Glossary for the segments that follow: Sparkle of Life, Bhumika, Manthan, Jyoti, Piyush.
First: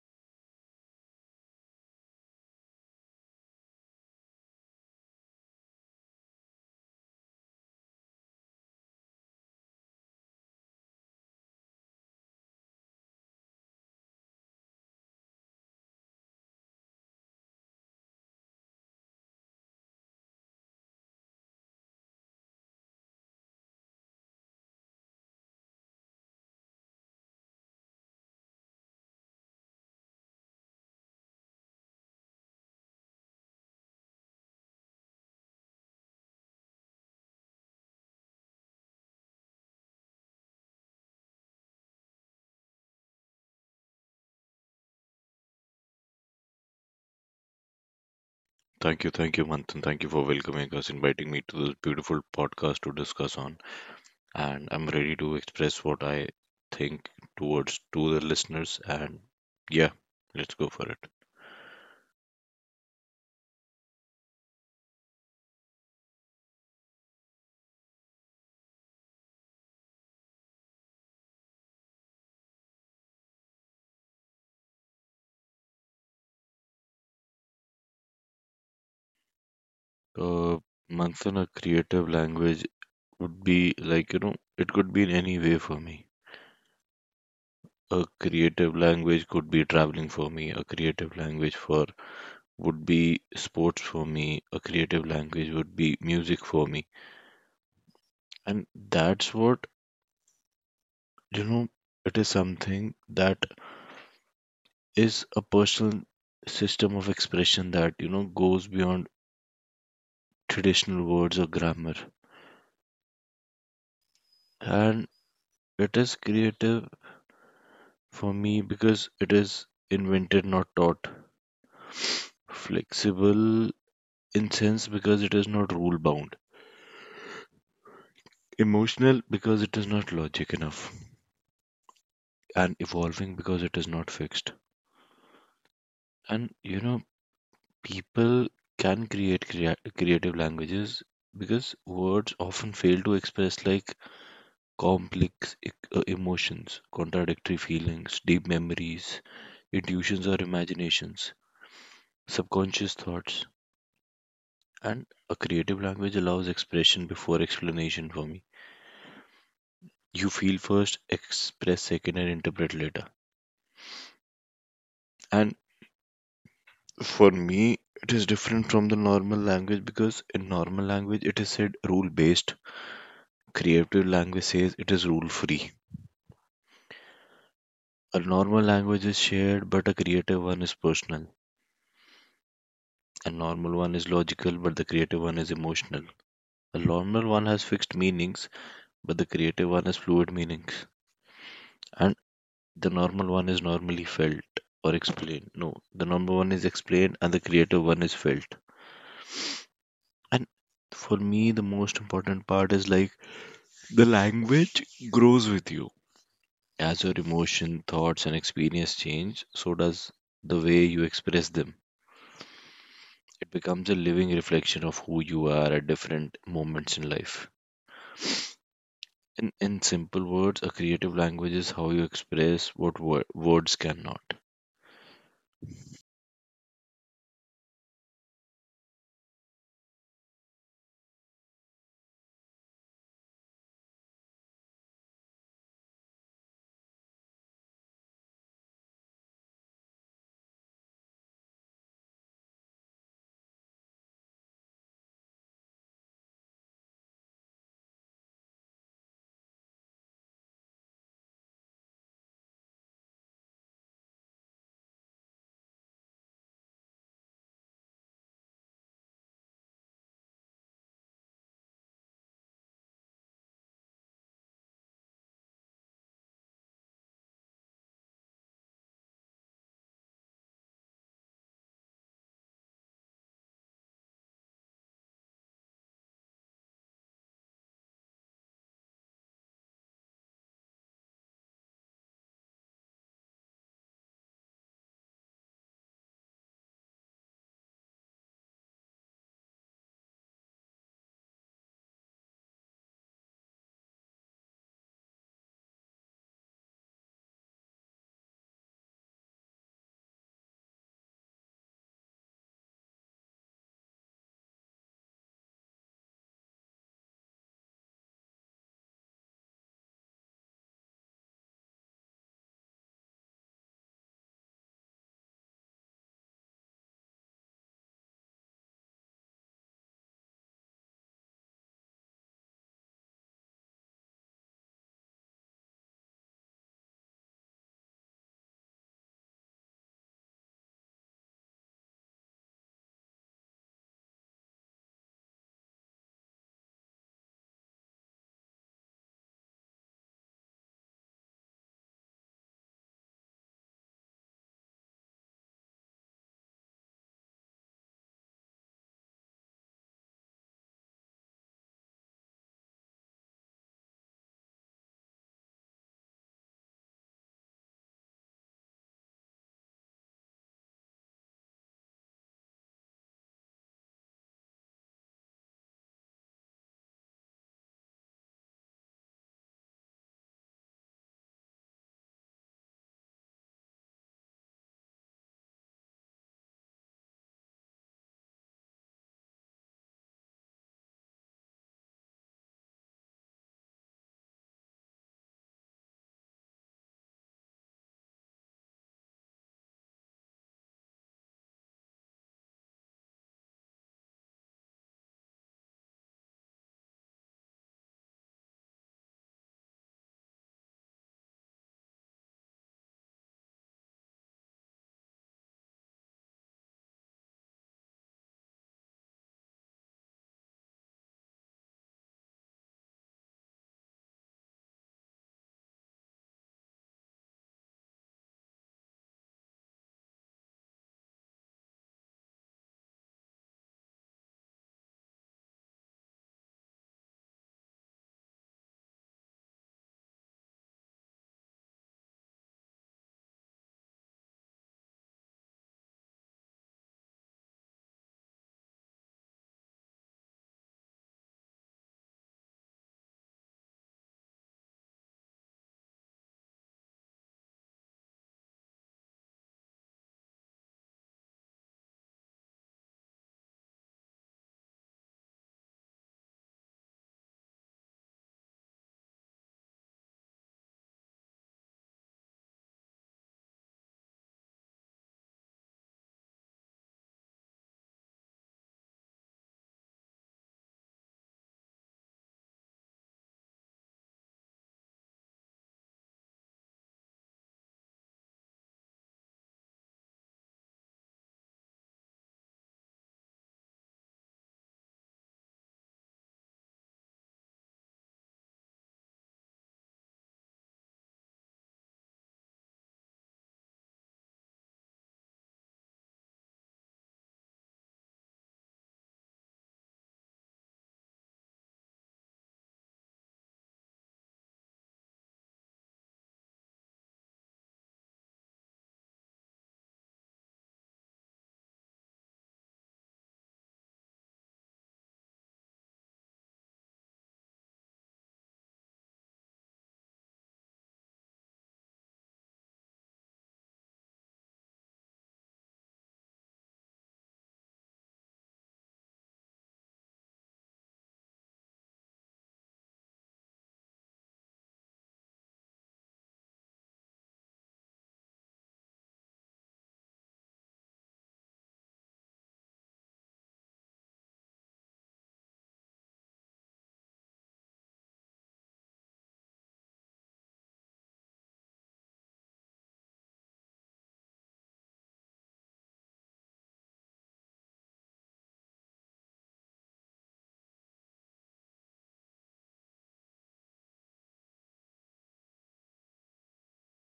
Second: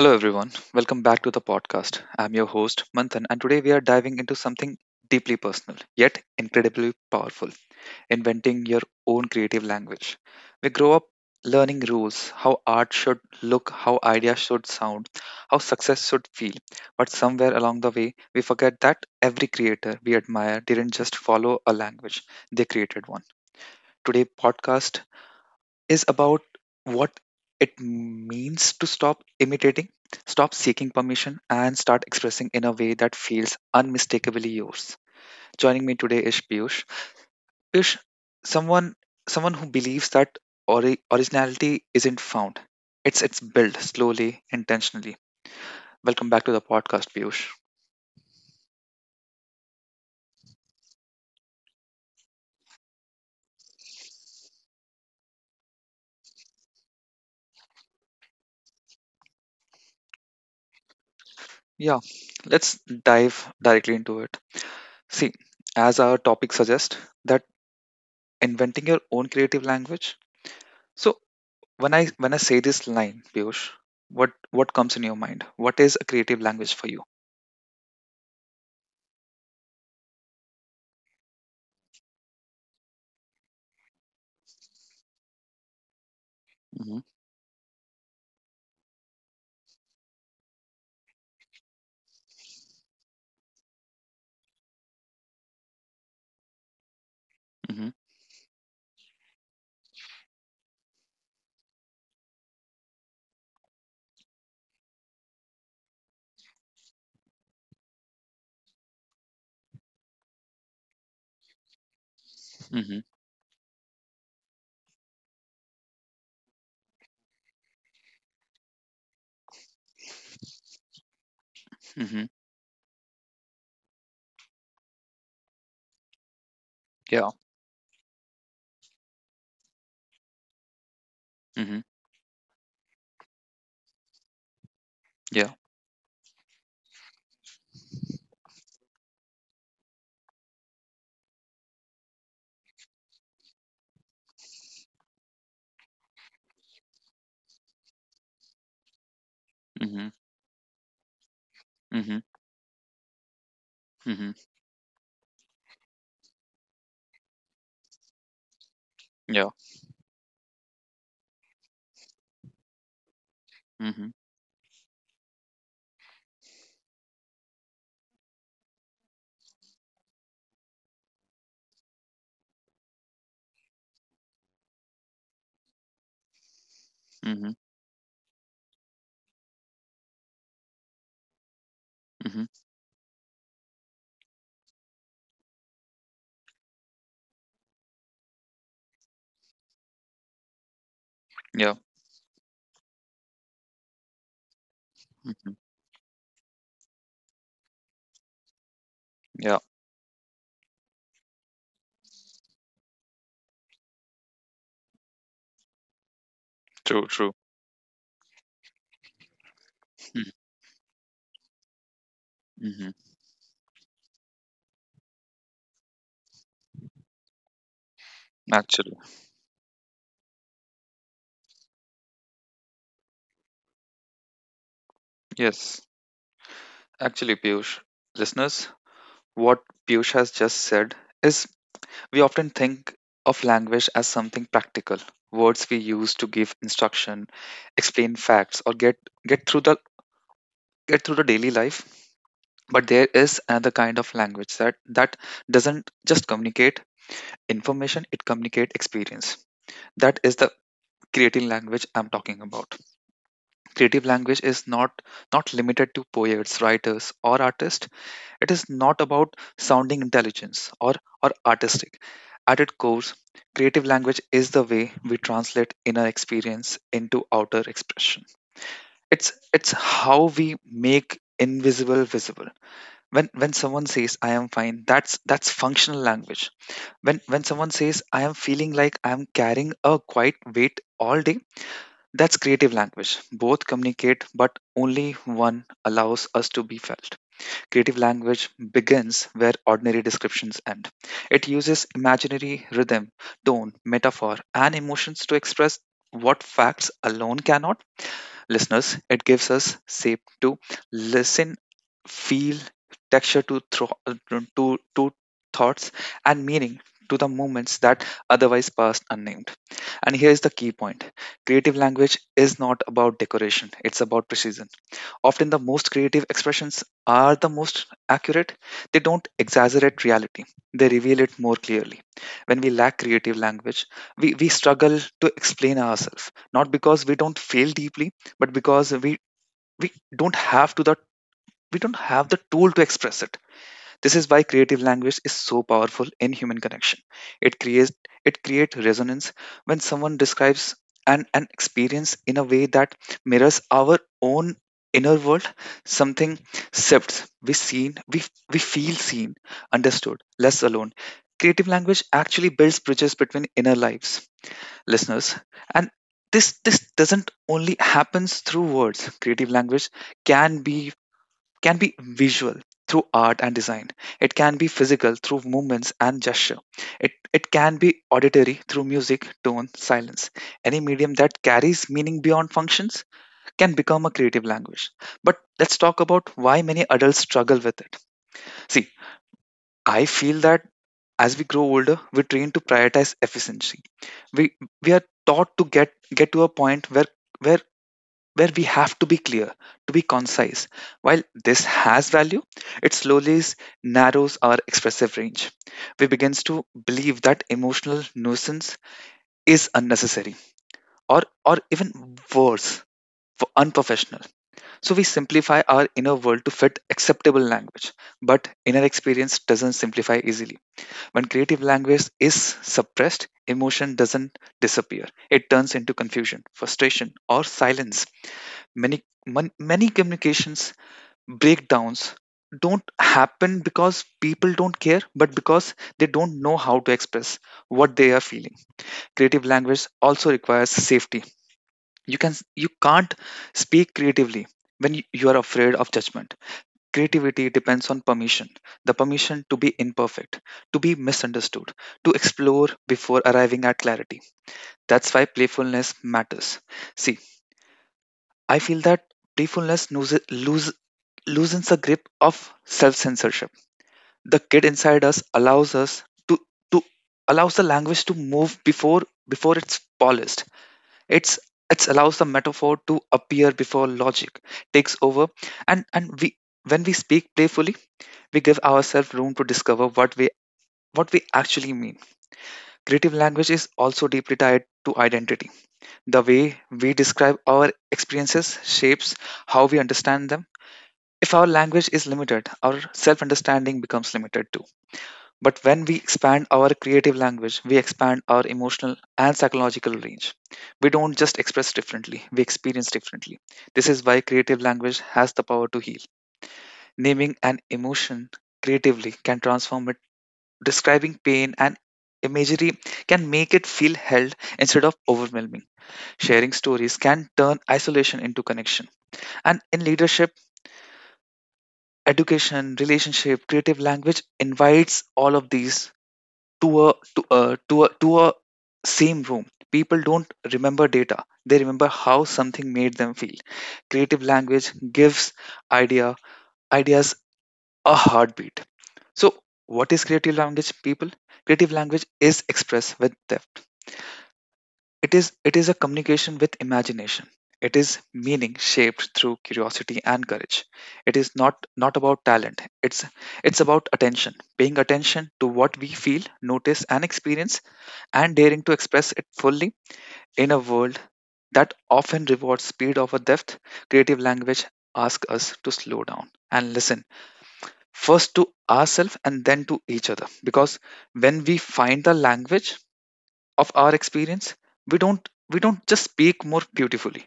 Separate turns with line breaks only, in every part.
Hello, everyone. Welcome back to the podcast. I'm your host, Manthan, and today we are diving into something deeply personal, yet incredibly powerful inventing your own creative language. We grow up learning rules, how art should look, how ideas should sound, how success should feel. But somewhere along the way, we forget that every creator we admire didn't just follow a language, they created one. Today podcast is about what it means to stop imitating, stop seeking permission, and start expressing in a way that feels unmistakably yours. Joining me today is Piyush. Piyush, someone someone who believes that originality isn't found. It's built slowly, intentionally. Welcome back to the podcast, Piyush.
Thank you, Manthan. Thank you for welcoming us, inviting me to this beautiful podcast to discuss on. And I'm ready to express what I think towards to the listeners. And yeah, let's go for it.
Yeah, let's dive directly into it. See, as our topic suggests, that inventing your own creative language. So when I say this line, Piyush, what comes in your mind? What is a creative language for you?
Uh, Manthan, a creative language would be like it could be in any way for me.
Mm-hmm,
A creative language could be traveling for me. A creative language for would be sports for me. A creative language would be music for me.
mm-hmm,
And that's what You know, it is something that is a personal system of expression that, goes beyond traditional words or grammar.
mm-hmm,
And it is creative for me because it is invented, not taught.
mm-hmm,
Flexible in sense because it is not rule bound.
yeah,
Emotional because it is not logic enough.
mm-hmm,
And evolving because it is not fixed.
yeah,
And people can creative languages because words often fail to express like complex emotions, contradictory feelings, deep memories,
mm-hmm,
intuitions or imaginations,
mm-hmm,
subconscious thoughts.
mm-hmm,
And a creative language allows expression before explanation for me.
yeah,
You feel first, express second, and interpret later.
mm-hmm,
And for me it is different from the normal language because in normal language it is said rule based. Creative language says it is rule free.
mm-hmm,
A normal language is shared, but a creative one is personal.
mm-hmm,
A normal one is logical, but the creative one is emotional. A normal one has fixed meanings, but the creative one has fluid meanings.
yeah,
And the normal one is normally felt or explained.
mm-hmm,
No, the normal one is explained and the creative one is felt.
yeah.
And for me, the most important part is like the language grows with you. As
True,
your
true.
emotion, thoughts, and experience change, so does the way you express them.
Mm-hmm, mm-hmm.
It becomes a living reflection of who you are at different moments in life.
Actually,
In simple words, a creative language is how you express what words cannot.
yes, actually, Piyush, listeners, what Piyush has just said is we often think of language as something practical, words we use to give instruction, explain facts, or get through the get through the daily life. But there is another kind of language that doesn't just communicate information, it communicate experience. That is the creative language I'm talking about. Creative language is not limited to poets, writers, or artists. It is not about sounding intelligence or artistic. At its core, creative language is the way we translate inner experience into outer expression. It's it's how we make invisible visible. When someone says I am fine, that's functional language. When someone says I am feeling like I am carrying a quiet weight all day, that's creative language. Both communicate, but only one allows us to be felt. Creative language begins where ordinary descriptions end. It uses imaginary rhythm, tone, metaphor, and emotions to express what facts alone cannot. Listeners, it gives us shape to listen, feel, texture to to to thoughts, and meaning to the moments that otherwise passed unnamed. And here is the key point. Creative language is not about decoration, it's about precision. Often the most creative expressions are the most accurate. They don't exaggerate reality. They reveal it more clearly. When we lack creative language, we struggle to explain ourselves. Not because we don't feel deeply, but because we don't have to the we don't have the tool to express it. This is why creative language is so powerful in human connection. it creates it creates resonance when someone describes an experience in a way that mirrors our own inner world. Something shifts. We feel seen, understood, less alone. Creative language actually builds bridges between inner lives. Listeners, and this doesn't only happens through words. Creative language can be visual through art and design. It can be physical through movements and gesture. It can be auditory through music, tone, silence. Any medium that carries meaning beyond functions can become a creative language. But let's talk about why many adults struggle with it. See, I feel that as we grow older, we're trained to prioritize efficiency. We we are taught to get to a point where where we have to be clear, to be concise. While this has value, it narrows our expressive range. We begins to believe that emotional nuisance is unnecessary or even worse for unprofessional. So we simplify our inner world to fit acceptable language. But inner experience doesn't simplify easily. When creative language is suppressed, emotion doesn't disappear. It turns into confusion, frustration, or silence. Many many communications breakdowns don't happen because people don't care, but because they don't know how to express what they are feeling. Creative language also requires safety. You can't speak creatively when you are afraid of judgment. Creativity depends on permission, the permission to be imperfect, to be misunderstood, to explore before arriving at clarity. That's why playfulness matters. See, I feel that playfulness loosens the grip of self-censorship. The kid inside us allows us to to allows the language to move before it's polished. It's it allows the metaphor to appear before logic takes over, and we when we speak playfully, we give ourselves room to discover what we actually mean. Creative language is also deeply tied to identity. The way we describe our experiences shapes how we understand them. If our language is limited, our self understanding becomes limited too. But when we expand our creative language, we expand our emotional and psychological range. We don't just express differently, we experience differently. This is why creative language has the power to heal. Naming an emotion creatively can transform it, describing pain and imagery can make it feel held instead of overwhelming. Sharing stories can turn isolation into connection. And in leadership, education, relationship, creative language invites all of these to a same room. People don't remember data; they remember how something made them feel. Creative language gives idea ideas a heartbeat. So, what is creative language, people? Creative language is expressed with depth. It is a communication with imagination. It is meaning shaped through curiosity and courage. It is not about talent. It's about attention, paying attention to what we feel, notice, and experience, and daring to express it fully in a world that often rewards speed over depth. Creative language asks us to slow down and listen, first to ourselves and then to each other, because when we find the language of our experience, we don't we don't just speak more beautifully,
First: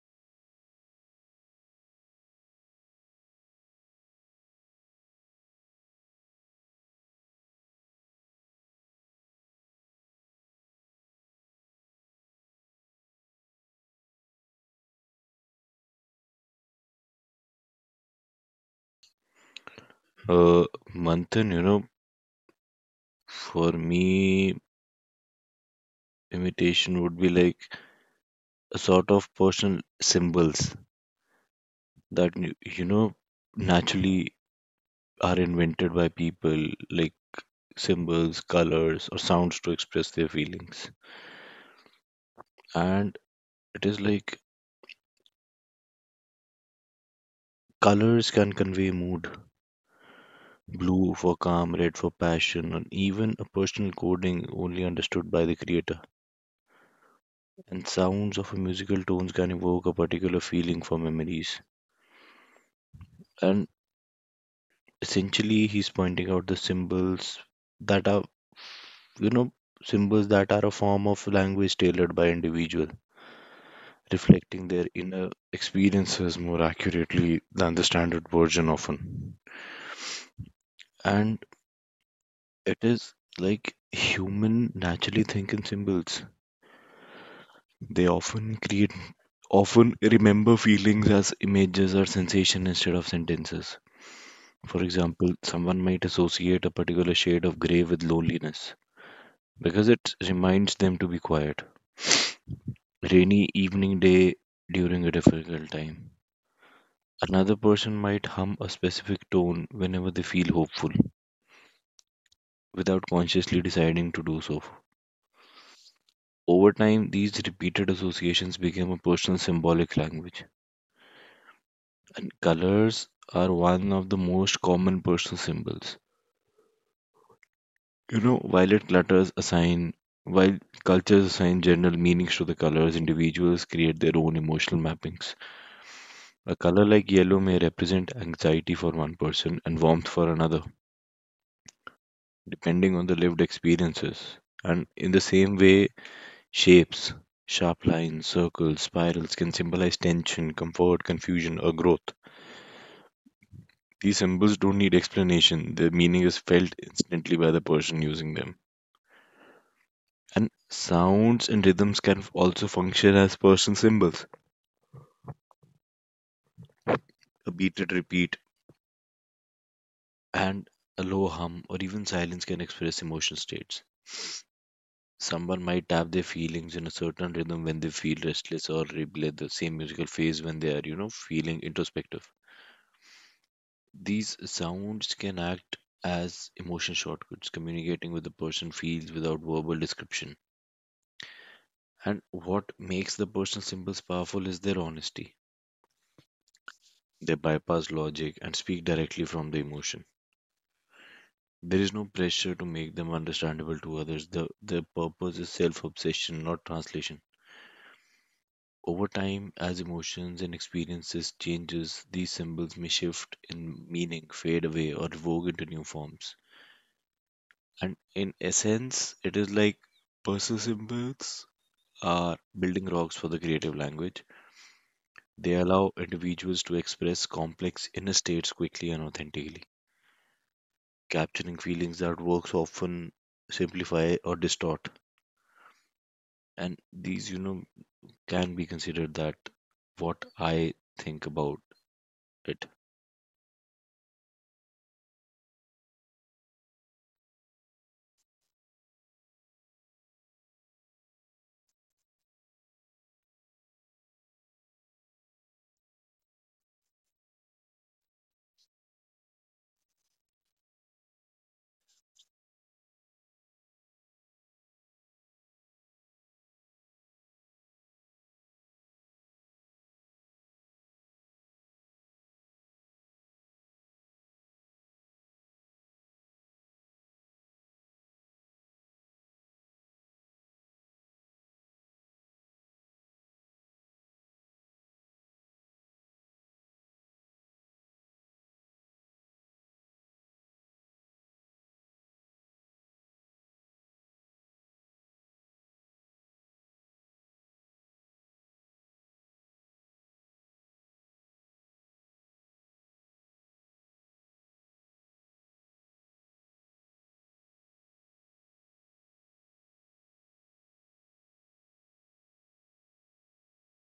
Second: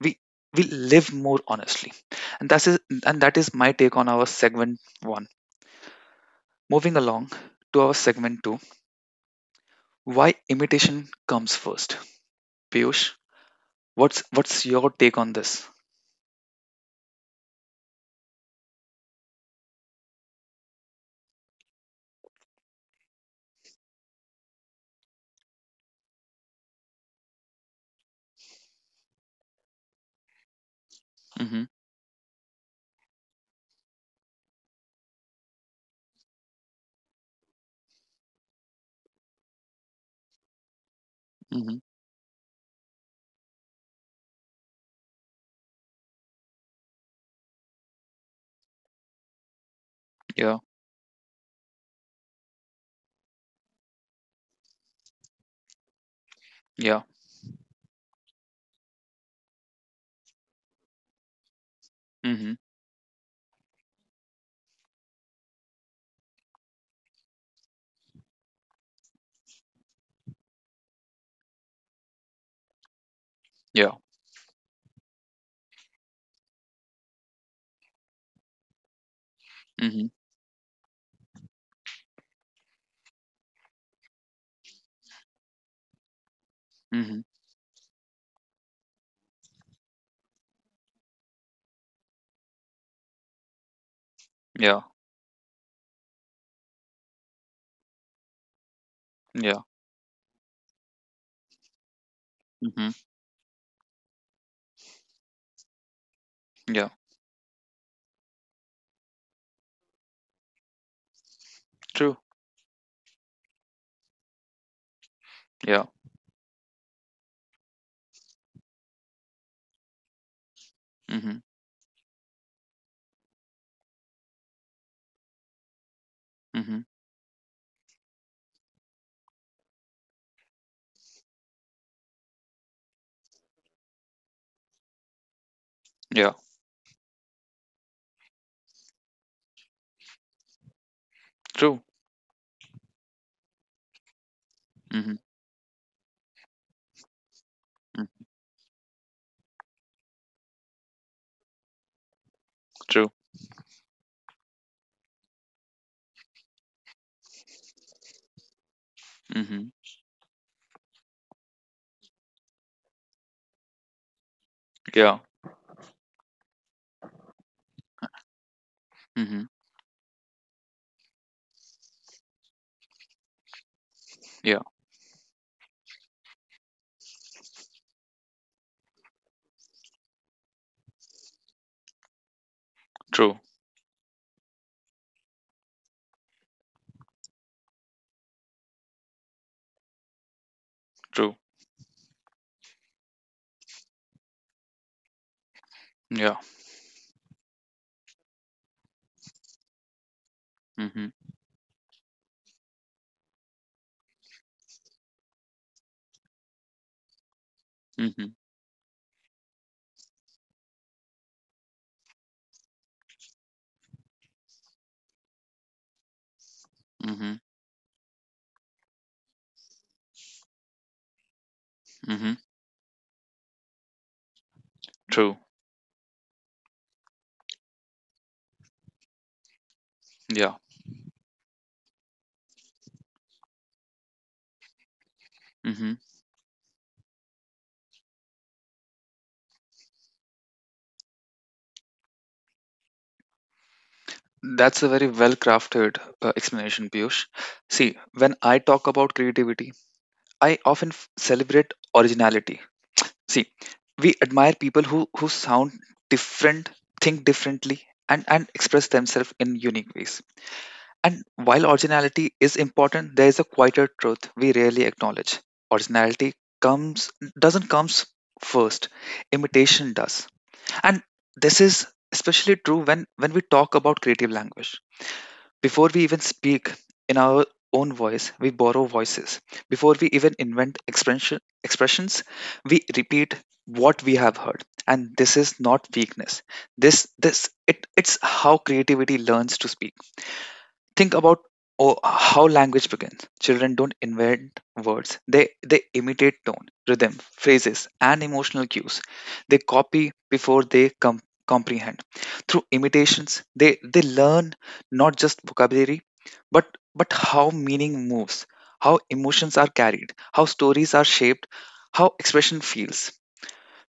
we we live more honestly. And that's is and that is my take on our segment 1. Moving along to our segment 2, why imitation comes first. Piyush, what's your take on this?
Uh, Manthan, for me, imitation would be like a sort of personal symbols
Mm-hmm,
that, naturally are invented by people, like symbols, colors, or sounds to express their feelings.
mm-hmm,
And it is like colors can convey mood,
yeah,
blue for calm, red for passion, or even a personal coding only understood by the creator.
yeah,
And sounds of a musical tones can evoke a particular feeling for memories.
mm-hmm,
And essentially, he's pointing out the symbols that are, you know, symbols that are a form of language tailored by individual,
yeah,
reflecting their inner experiences more accurately than the standard version often.
mm-hmm,
And it is like human naturally think in symbols.
mm-hmm,
They often remember feelings as images or sensation instead of sentences.
yeah,
For example, someone might associate a particular shade of gray with loneliness
yeah,
because it reminds them to be quiet.
mm-hmm,
Rainy evening day during a difficult time.
yeah,
Another person might hum a specific tone whenever they feel hopeful
true,
without consciously deciding to do so.
yeah,
Over time, these repeated associations become a personal symbolic language.
mm-hmm,
And colors are one of the most common personal symbols.
mm-hmm,
Violet clutters assign, while cultures assign general meanings to the colors, individuals create their own emotional mappings.
yeah,
A color like yellow may represent anxiety for one person and warmth for another,
true,
depending on the lived experiences. And
mm-hmm,
in the same way, shapes, sharp
mm,
lines, circles, spirals can symbolize tension, comfort, confusion, or growth.
true,
These symbols don't need explanation, their meaning is felt instantly by the person using them.
mm-hmm,
And sounds and rhythms can also function as person symbols.
yeah,
A beated repeat
mm-hmm,
and a low hum or even silence can express emotional states.
yeah,
Someone might tap their feelings in a certain rhythm when they feel restless or replay the same musical phase when they are, feeling introspective.
true.
These sounds can act as emotion shortcuts, communicating with the person feels without verbal description.
True.
And what makes the personal symbols powerful is their honesty.
Yeah.
They bypass logic and speak directly from the emotion.
Mm-hmm.
There is no pressure to make them understandable to others. Their purpose is self obsession, not translation.
Mm-hmm.
Over time, as emotions and experiences changes, these symbols may shift in meaning, fade away, or evolve into new forms.
Mm-hmm.
And in essence, it is like personal symbols
Mm-hmm.
are building rocks for the creative language.
True.
They allow individuals to express complex inner states quickly and authentically,
Yeah.
capturing feelings that works often simplify or distort.
Mm-hmm.
And these, can be considered that what I think about it.
That's a very well crafted explanation, Piyush. See, when I talk about creativity, I often celebrate originality. See, we admire people who sound different, think differently, and express themselves in unique ways. And while originality is important, there is a quieter truth we rarely acknowledge. Originality comes doesn't comes first, imitation does. And this is especially true when we talk about creative language. Before we even speak in our own voice, we borrow voices. Before we even invent expressions, we repeat what we have heard. And this is not weakness. It's how creativity learns to speak. Think about oh, how language begins. Children don't invent words. They imitate tone, rhythm, phrases, and emotional cues. They copy before they comprehend. Through imitations, they learn not just vocabulary, but how meaning moves, how emotions are carried, how stories are shaped, how expression feels.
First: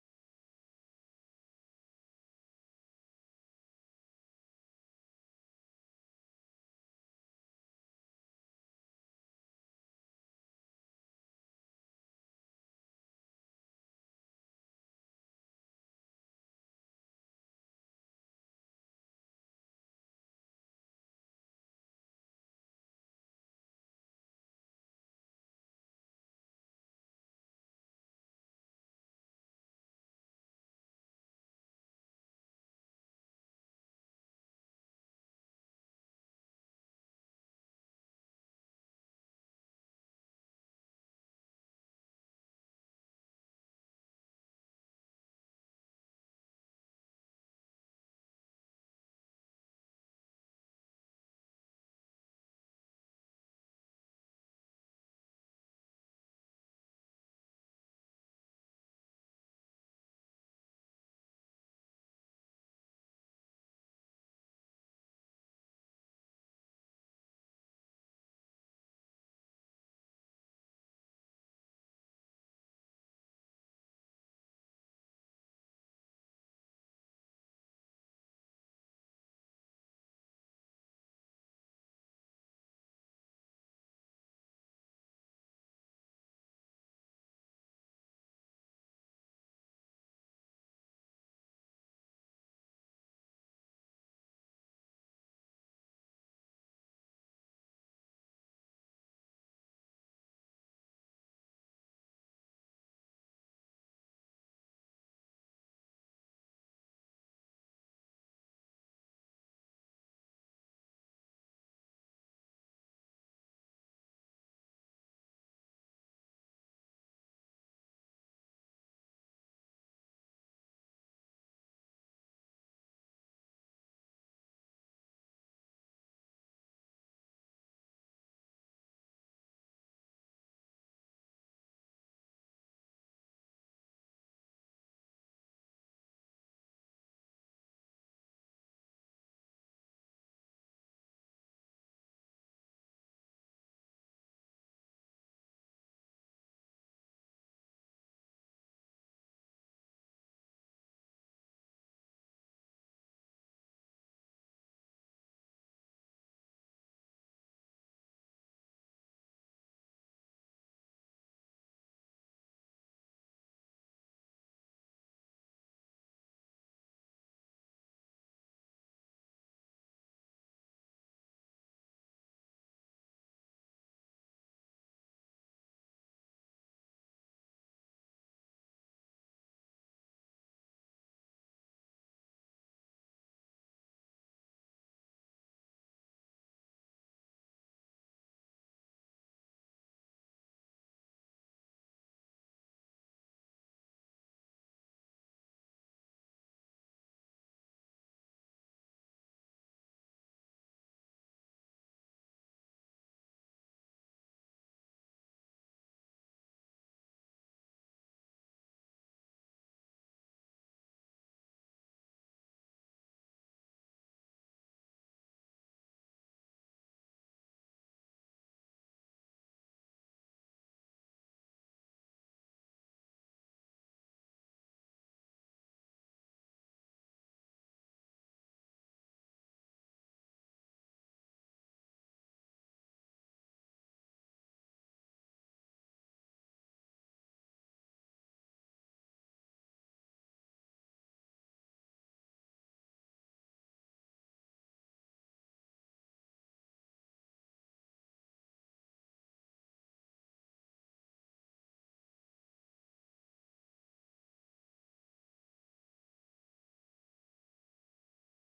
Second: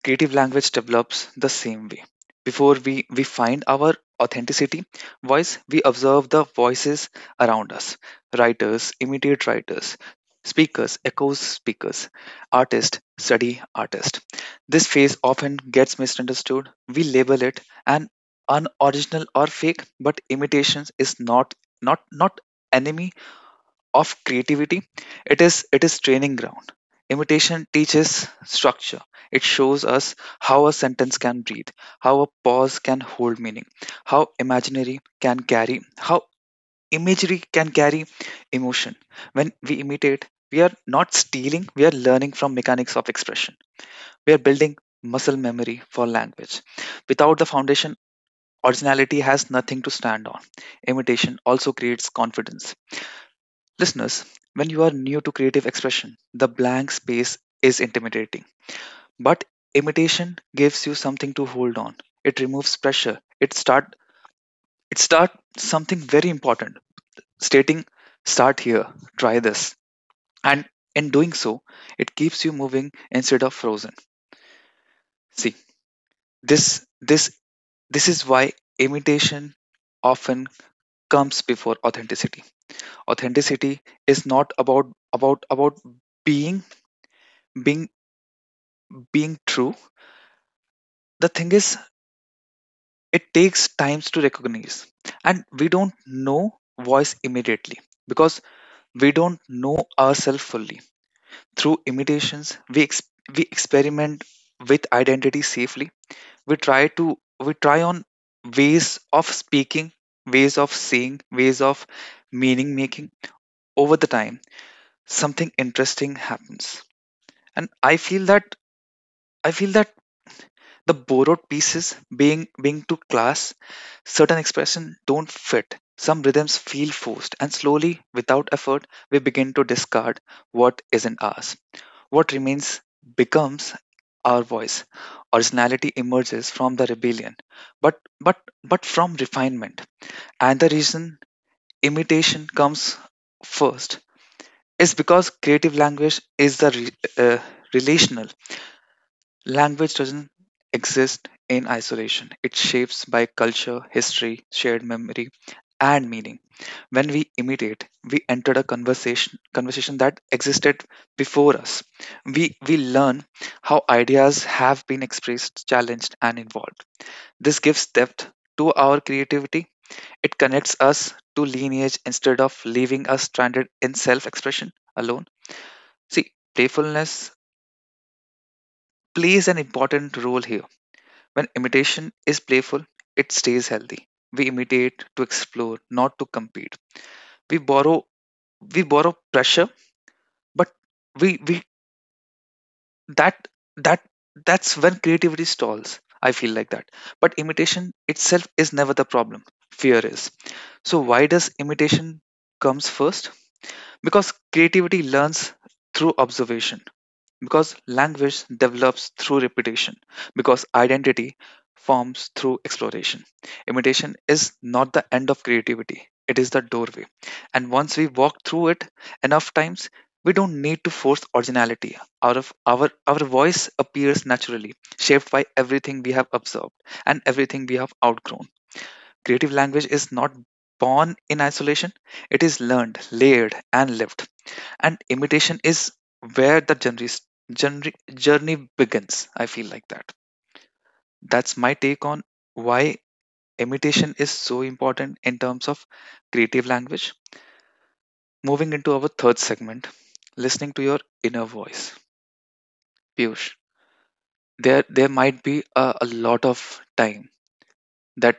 Creative language develops the same way. Before we find our authenticity voice, we observe the voices around us. Writers imitate writers, speakers echoes speakers, artists study artists. This phase often gets misunderstood. We label it an unoriginal or fake, but imitations is not enemy of creativity. It is training ground. Imitation teaches structure. It shows us how a sentence can breathe, how a pause can hold meaning, how imaginary can carry how imagery can carry emotion. When we imitate, we are not stealing, we are learning from mechanics of expression. We are building muscle memory for language. Without the foundation, originality has nothing to stand on. Imitation also creates confidence. Listeners, when you are new to creative expression, the blank space is intimidating. But imitation gives you something to hold on. It removes pressure. It start something very important, stating start here, try this. And in doing so, it keeps you moving instead of frozen. See, this this this is why imitation often comes before authenticity. Authenticity is not about being being being true. The thing is, it takes times to recognize, and we don't know voice immediately because we don't know ourselves fully. Through imitations, we experiment with identity safely. we try to we try on ways of speaking, ways of saying, ways of meaning making. Over the time, something interesting happens, and I feel that the borrowed pieces being being to class certain expression don't fit, some rhythms feel forced, and slowly, without effort, we begin to discard what isn't ours. What remains becomes our voice. Originality emerges from the rebellion, but but but from refinement. And the reason imitation comes first is because creative language is uh, relational. Language doesn't exist in isolation. It shapes by culture, history, shared memory, and meaning. When we imitate, we entered a conversation that existed before us. We learn how ideas have been expressed, challenged, and evolved. This gives depth to our creativity. It connects us to lineage instead of leaving us stranded in self-expression alone. See, playfulness plays an important role here. When imitation is playful, it stays healthy. We imitate to explore, not to compete. We borrow we borrow pressure, but we that that that's when creativity stalls. I feel like that. But imitation itself is never the problem. Fear is. So why does imitation comes first? Because creativity learns through observation. Because language develops through repetition, because identity forms through exploration. Imitation is not the end of creativity, it is the doorway. And once we walk through it enough times, we don't need to force originality. Out of our voice appears naturally, shaped by everything we have observed and everything we have outgrown. Creative language is not born in isolation, it is learned, layered, and lived, and imitation is where the journey journey begins. I feel like that. That's my take on why imitation is so important in terms of creative language. Moving into our third segment, listening to your inner voice. Piyush, there might be a lot of time that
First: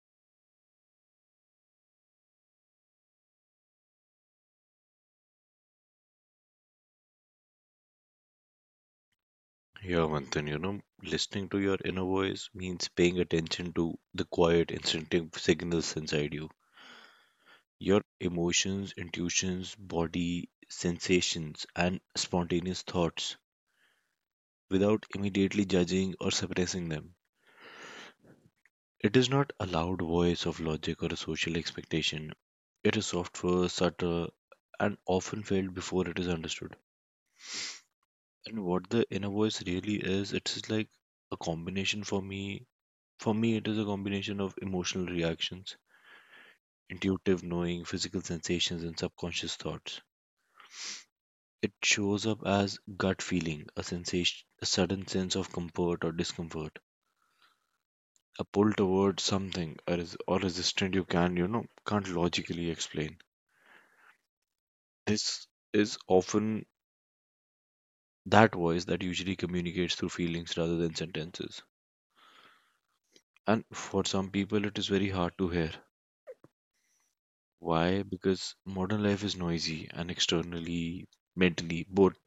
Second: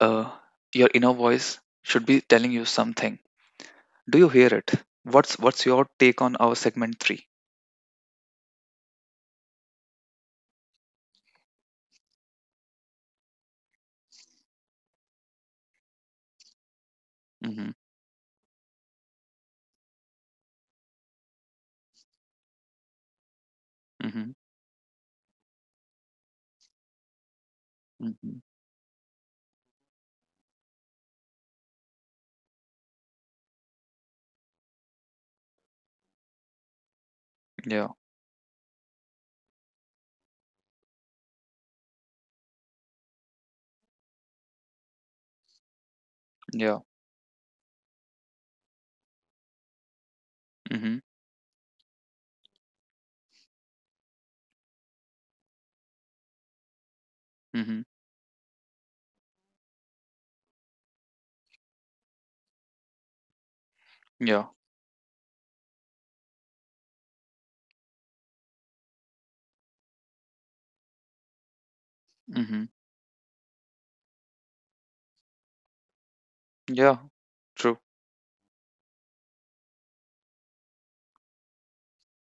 uh, your inner voice should be telling you something. Do you hear it? What's your take on our segment 3?
Yeah, Manthan, listening to your inner voice means paying attention to the quiet, instinctive signals inside you.
Mm-hmm.
Your emotions, intuitions, body, sensations, and spontaneous thoughts
Mm-hmm.
without immediately judging or suppressing them.
Mm-hmm.
It is not a loud voice of logic or a social expectation. It is softer, subtle, and often failed before it is understood.
Yeah.
And what the inner voice really is, it is like a combination for me. For me, it is a combination of emotional reactions,
Yeah.
intuitive knowing, physical sensations, and subconscious thoughts.
Mm-hmm.
It shows up as gut feeling, a sensation, a sudden sense of comfort or discomfort,
Mhm.
a pull towards something, or, or resistance you can, can't logically explain.
Yeah.
This is often that voice that usually communicates through feelings rather than sentences.
Mhm.
And for some people, it is very hard to hear.
Yeah. True.
Why? Because modern life is noisy and externally, mentally, both.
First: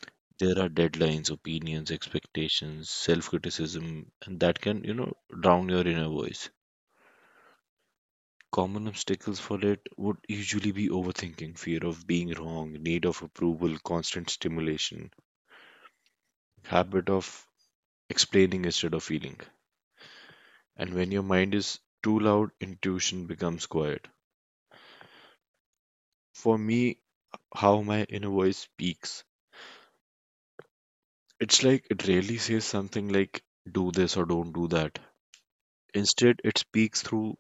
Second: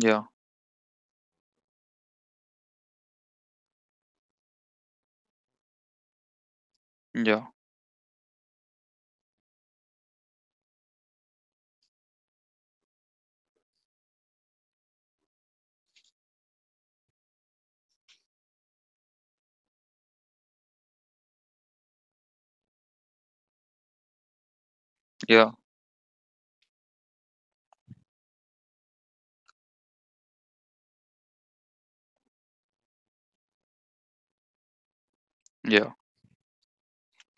Yeah.
There are deadlines, opinions, expectations, self criticism, and that can, drown your inner voice.
Yeah.
Common obstacles for it would usually be overthinking, fear of being wrong, need of approval, constant stimulation, habit of explaining instead of feeling. And when your mind is too loud, intuition becomes quiet.
Yeah.
For me, how my inner voice speaks, it's like it rarely says something like, do this or don't do that.
Yeah.
Instead, it speaks through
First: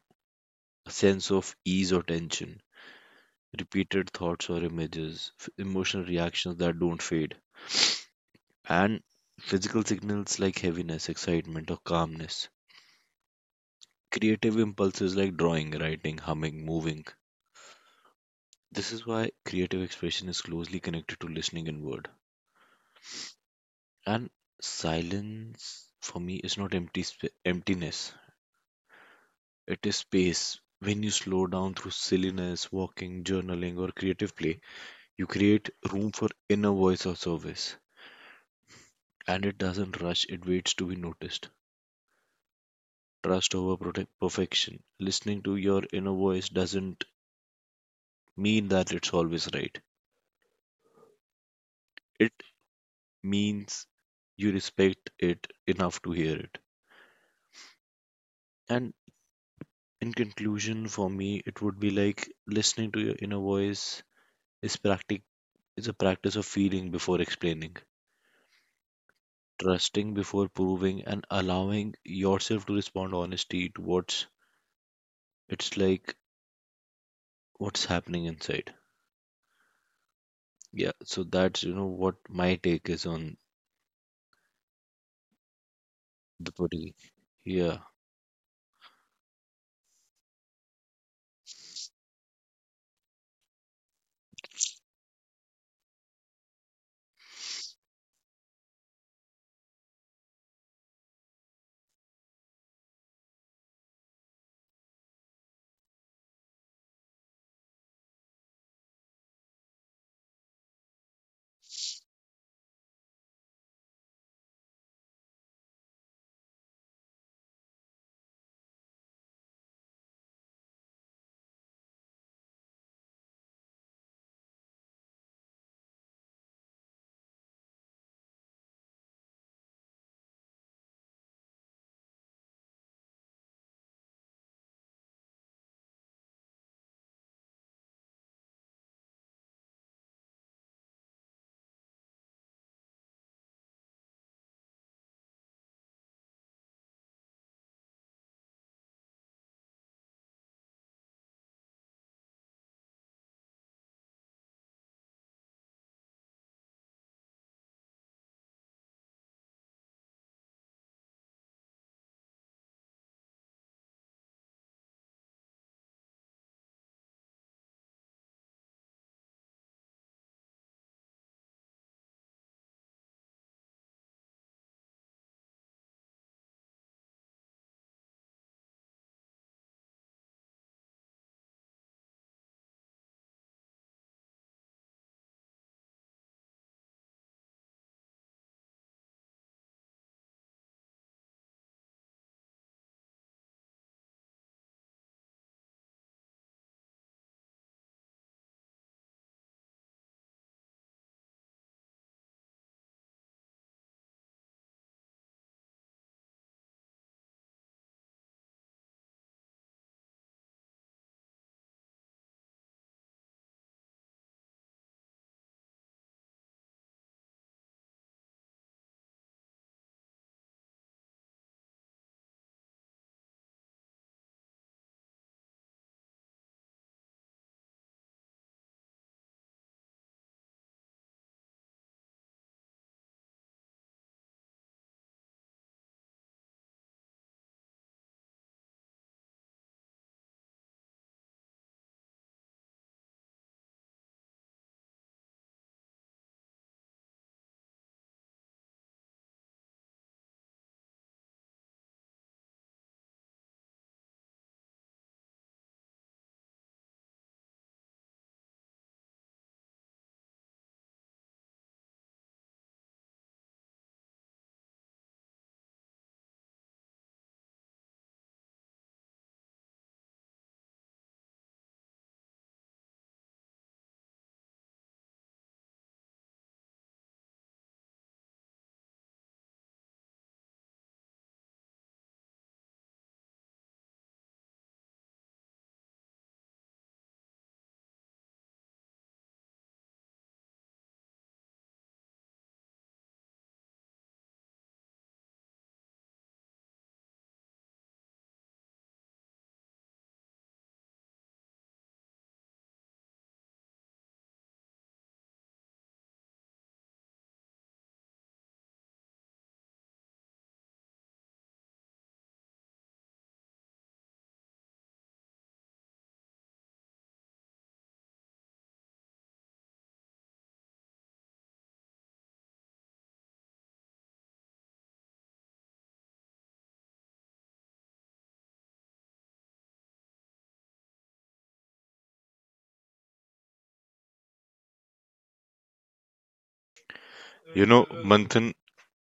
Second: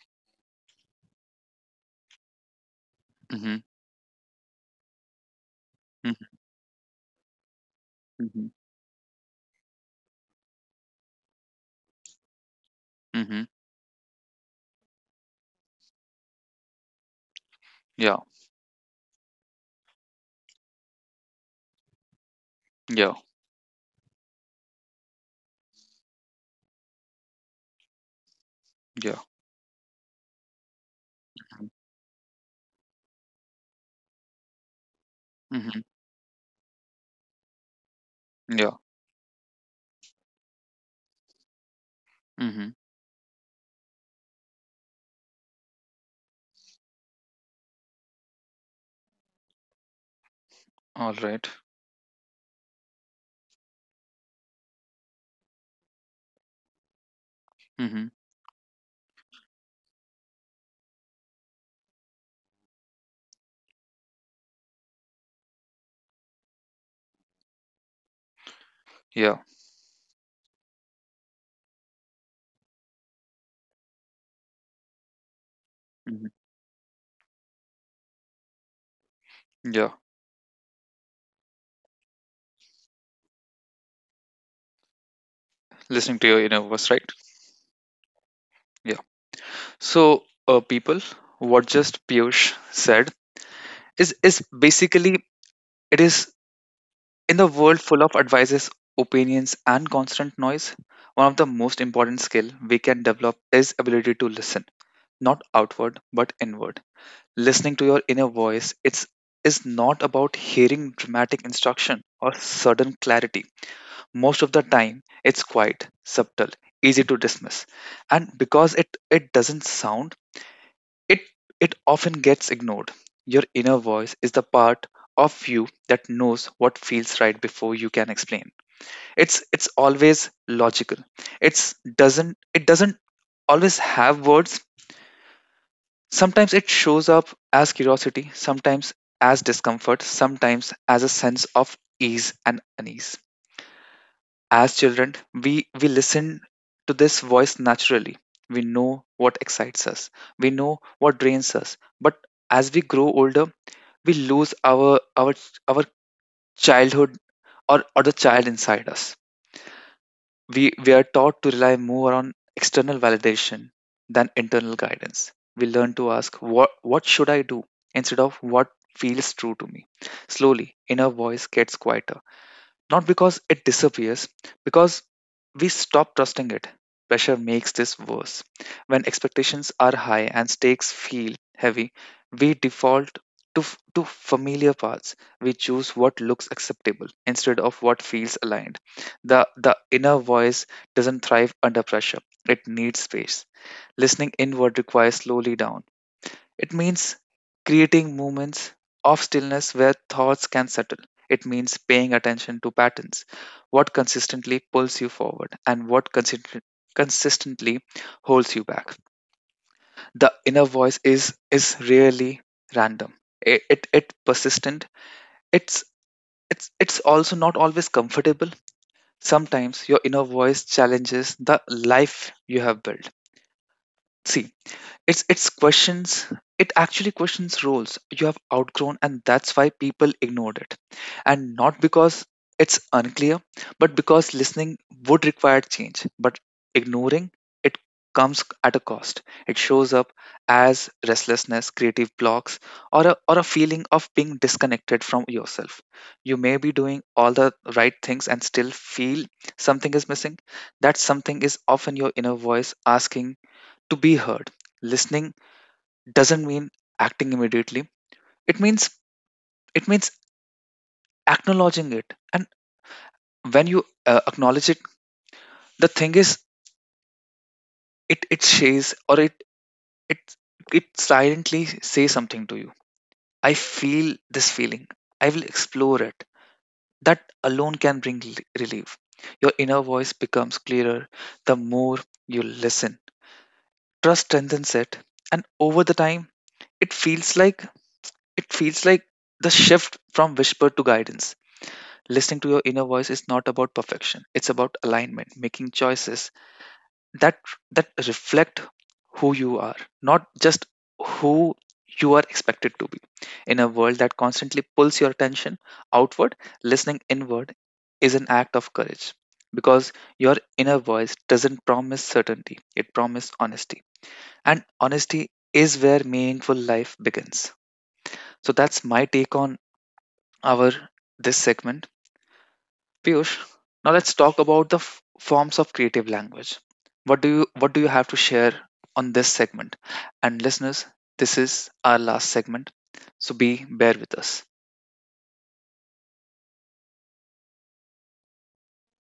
a sense of ease or tension,
Mhm.
repeated thoughts or images, emotional
Mhm.
reactions that don't fade,
Mhm.
and physical signals like heaviness, excitement, or calmness.
Mhm.
Creative impulses like drawing, writing, humming, moving.
Yeah.
This is why creative expression is closely connected to listening inward.
Yeah.
And silence for me is not emptiness.
Yeah.
It is space. When you slow down through silliness, walking, journaling, or creative play, you create
Mhm.
room for inner voice or service.
Yeah.
And it doesn't rush, it waits to be noticed.
Mhm.
Trust over perfection. Listening to your inner voice doesn't mean that it's always right.
All right.
It means you respect it enough to hear it.
Mhm.
And in conclusion, for me, it would be like listening to your inner voice is practic is a practice of feeling before explaining,
Yeah.
trusting before proving, and allowing yourself to respond honesty to what's it's like
Mhm.
what's happening inside.
Yeah.
Yeah, so that's what my take is on
Listening to your
the
inner voice,
particular.
right?
Yeah,
Yeah. So, people, what just Piyush said is basically, it is, in the world full of advices, opinions, and constant noise. One of the most important skill we can develop is ability to listen not outward but inward. Listening to your inner voice, it's is not about hearing dramatic instruction or sudden clarity. Most of the time, it's quiet, subtle, easy to dismiss. And because it doesn't sound, it it often gets ignored. Your inner voice is the part of you that knows what feels right before you can explain. It's always logical. It doesn't always have words. Sometimes it shows up as curiosity, sometimes as discomfort, sometimes as a sense of ease and unease. As children, we listen to this voice naturally. We know what excites us, we know what drains us. But as we grow older, we lose our our childhood, or the child inside us. We are taught to rely more on external validation than internal guidance. We learn to ask what should I do instead of what feels true to me. Slowly, inner voice gets quieter, not because it disappears, because we stop trusting it. Pressure makes this worse. When expectations are high and stakes feel heavy, we default to familiar paths. We choose what looks acceptable instead of what feels aligned. The inner voice doesn't thrive under pressure, it needs space. Listening inward requires slowly down. It means creating moments of stillness where thoughts can settle. It means paying attention to patterns, what consistently pulls you forward and what consistently holds you back. The inner voice is rarely random. It persistent. It's it's also not always comfortable. Sometimes your inner voice challenges the life you have built. See, it's questions. It actually questions roles you have outgrown, and that's why people ignored it. And not because it's unclear, but because listening would require change. But ignoring it comes at a cost. It shows up as restlessness, creative blocks, or a feeling of being disconnected from yourself. You may be doing all the right things and still feel something is missing. That something is often your inner voice asking to be heard. Listening doesn't mean acting immediately. It means it means acknowledging it. And when you acknowledge it, the thing is, it shays or it it silently says something to you. I feel this feeling. I will explore it. That alone can bring relief. Your inner voice becomes clearer the more you listen. Trust strengthens it, and over the time, it feels like it feels like the shift from whisper to guidance. Listening to your inner voice is not about perfection. It's about alignment, making choices that that reflect who you are, not just who you are expected to be. In a world that constantly pulls your attention outward, listening inward is an act of courage, because your inner voice doesn't promise certainty, it promises honesty. And honesty is where meaningful life begins. So that's my take on our this segment. Piyush, now let's talk about the forms of creative language. What do you have to share on this segment? And listeners, this is our last segment, so be bear with us.
Manthan,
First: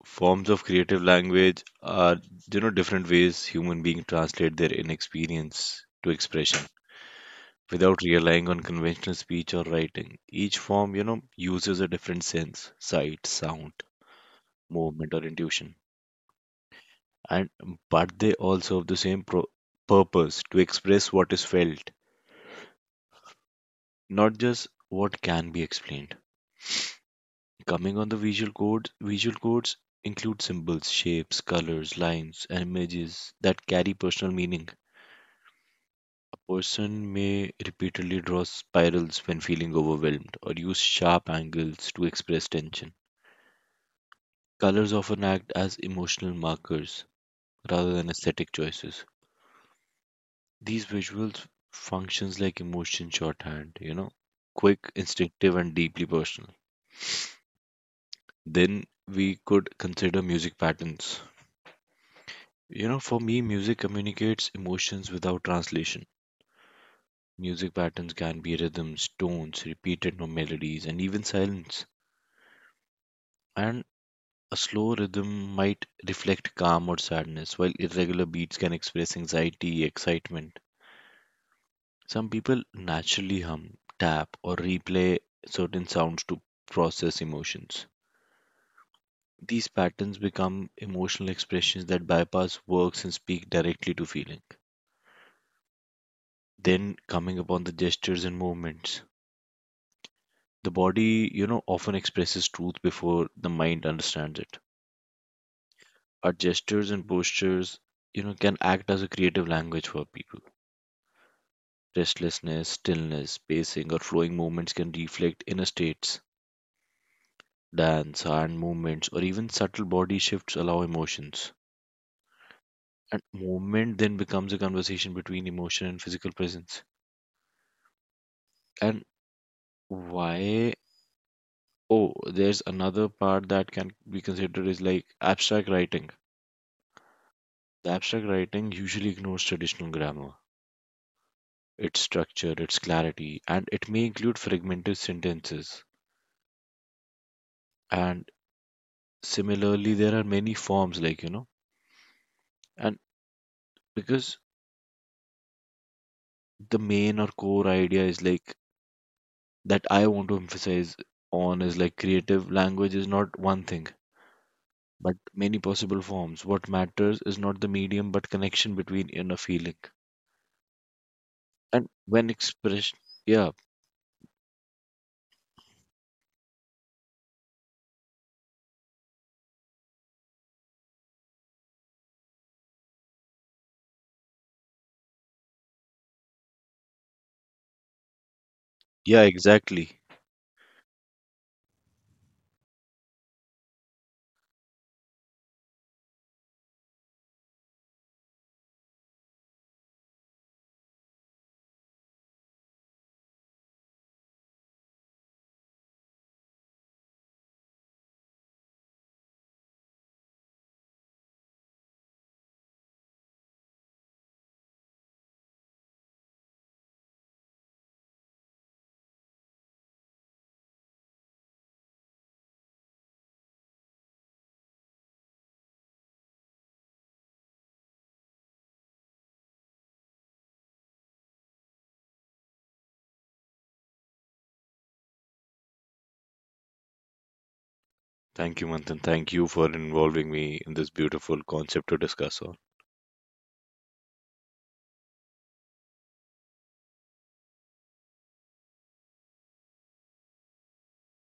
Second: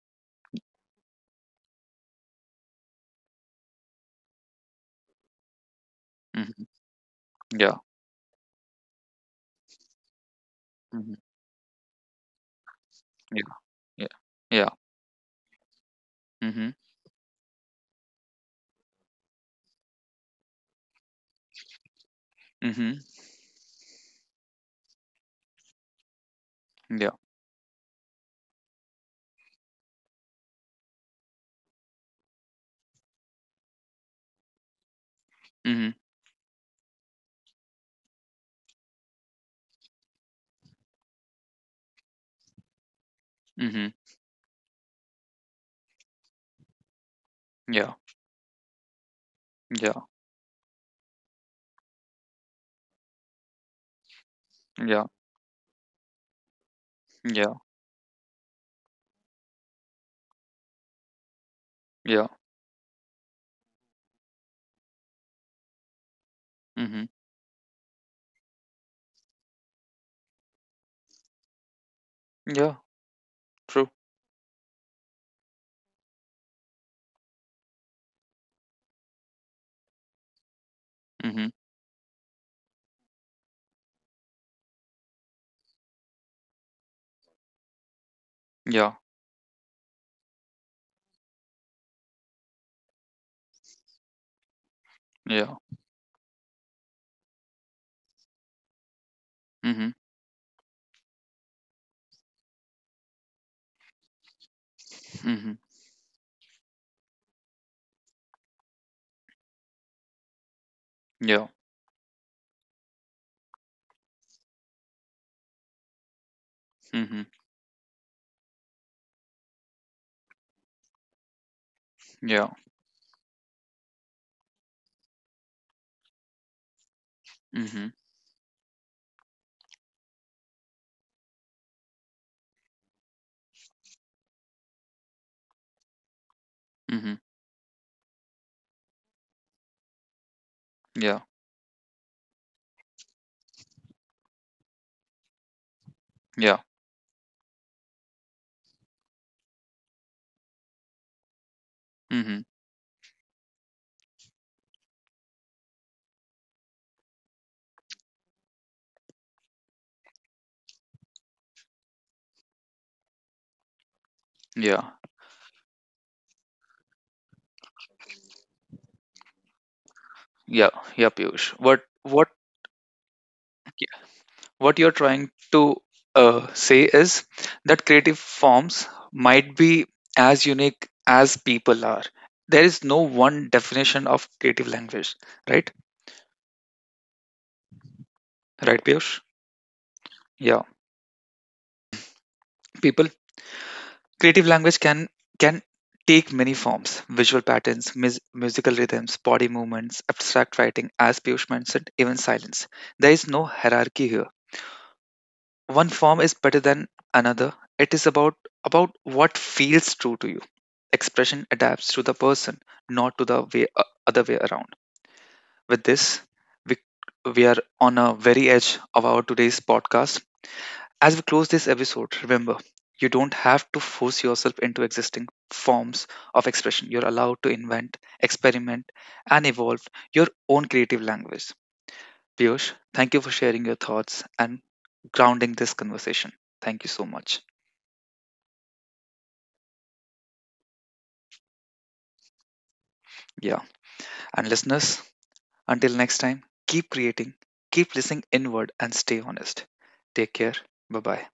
forms of creative language are different ways human beings translate their inexperience to expression
Hmm. Yeah.
without relying on conventional speech or writing. Each form,
Hmm.
uses a different sense, sight,
Yeah.
sound,
Yeah. Yeah.
movement or intuition,
Hmm.
and but they also have the same purpose to express what is felt,
Hmm.
not just what can be explained.
Yeah.
Coming on the visual codes, visual codes include symbols, shapes, colors, lines and images that carry personal meaning.
Hmm.
A person may repeatedly draw spirals when feeling overwhelmed or use sharp angles to express tension.
Hmm.
Colors often act as emotional markers rather
Yeah.
than aesthetic choices.
Yeah.
These visuals functions like emotion shorthand, quick,
Yeah.
instinctive, and deeply personal.
Yeah.
Then we could consider music patterns.
Yeah.
For me, music communicates emotions without translation.
Hmm.
Music patterns can be rhythms, tones, repeated no- melodies, and even silence.
Yeah.
And
True.
a slow rhythm might reflect calm or sadness, while irregular beats can express anxiety, excitement.
Hmm.
Some people naturally hum, tap, or replay certain sounds to process emotions.
Yeah.
These patterns become emotional expressions that bypass words and speak directly to feeling.
Yeah.
Then, coming upon the gestures and movements,
Hmm.
the body, often expresses truth before the mind understands it.
Hmm.
Our gestures and postures, can act as a creative language for people.
Yeah.
Restlessness, stillness, pacing, or flowing movements can reflect inner states.
Hmm.
Dance, hand movements, or even subtle body shifts allow emotions.
Yeah.
And movement then becomes a conversation between emotion and physical presence.
Hmm. Hmm.
And why? Oh, there's another part that can be considered is like abstract writing. The abstract writing usually ignores traditional grammar,
Yeah.
its structure, its clarity, and it may include fragmented sentences.
Yeah.
And similarly, there are many forms, like,
Hmm.
and because the main or core idea is like that I want to emphasize on is like creative language is not one thing,
Yeah.
but many possible forms. What matters is not the medium, but connection between inner feeling.
Yeah, yeah, Piyush.
And
What what
when expressed, yeah,
what you're trying to say is that creative forms might be as unique as people are. There is no one definition of creative language, right? Right, Piyush?
yeah, exactly.
Yeah, people. Creative language can take many forms: visual patterns, musical rhythms, body movements, abstract writing, as Piyush mentioned, even silence. There is no hierarchy here, one form is better than another. It is about what feels true to you. Expression adapts to the person, not to the way other way around. With this, we we are on a very edge of our today's podcast. As we close this episode, remember, you don't have to force yourself into existing forms of expression. You're allowed to invent, experiment, and evolve your own creative language. Piyush, thank you for sharing your thoughts and grounding this conversation. Thank you so much.
Thank you, Manthan. Thank you for involving me in this beautiful concept to discuss on.
Yeah. And listeners, until next time, keep creating, keep listening inward, and stay honest. Take care. Bye bye.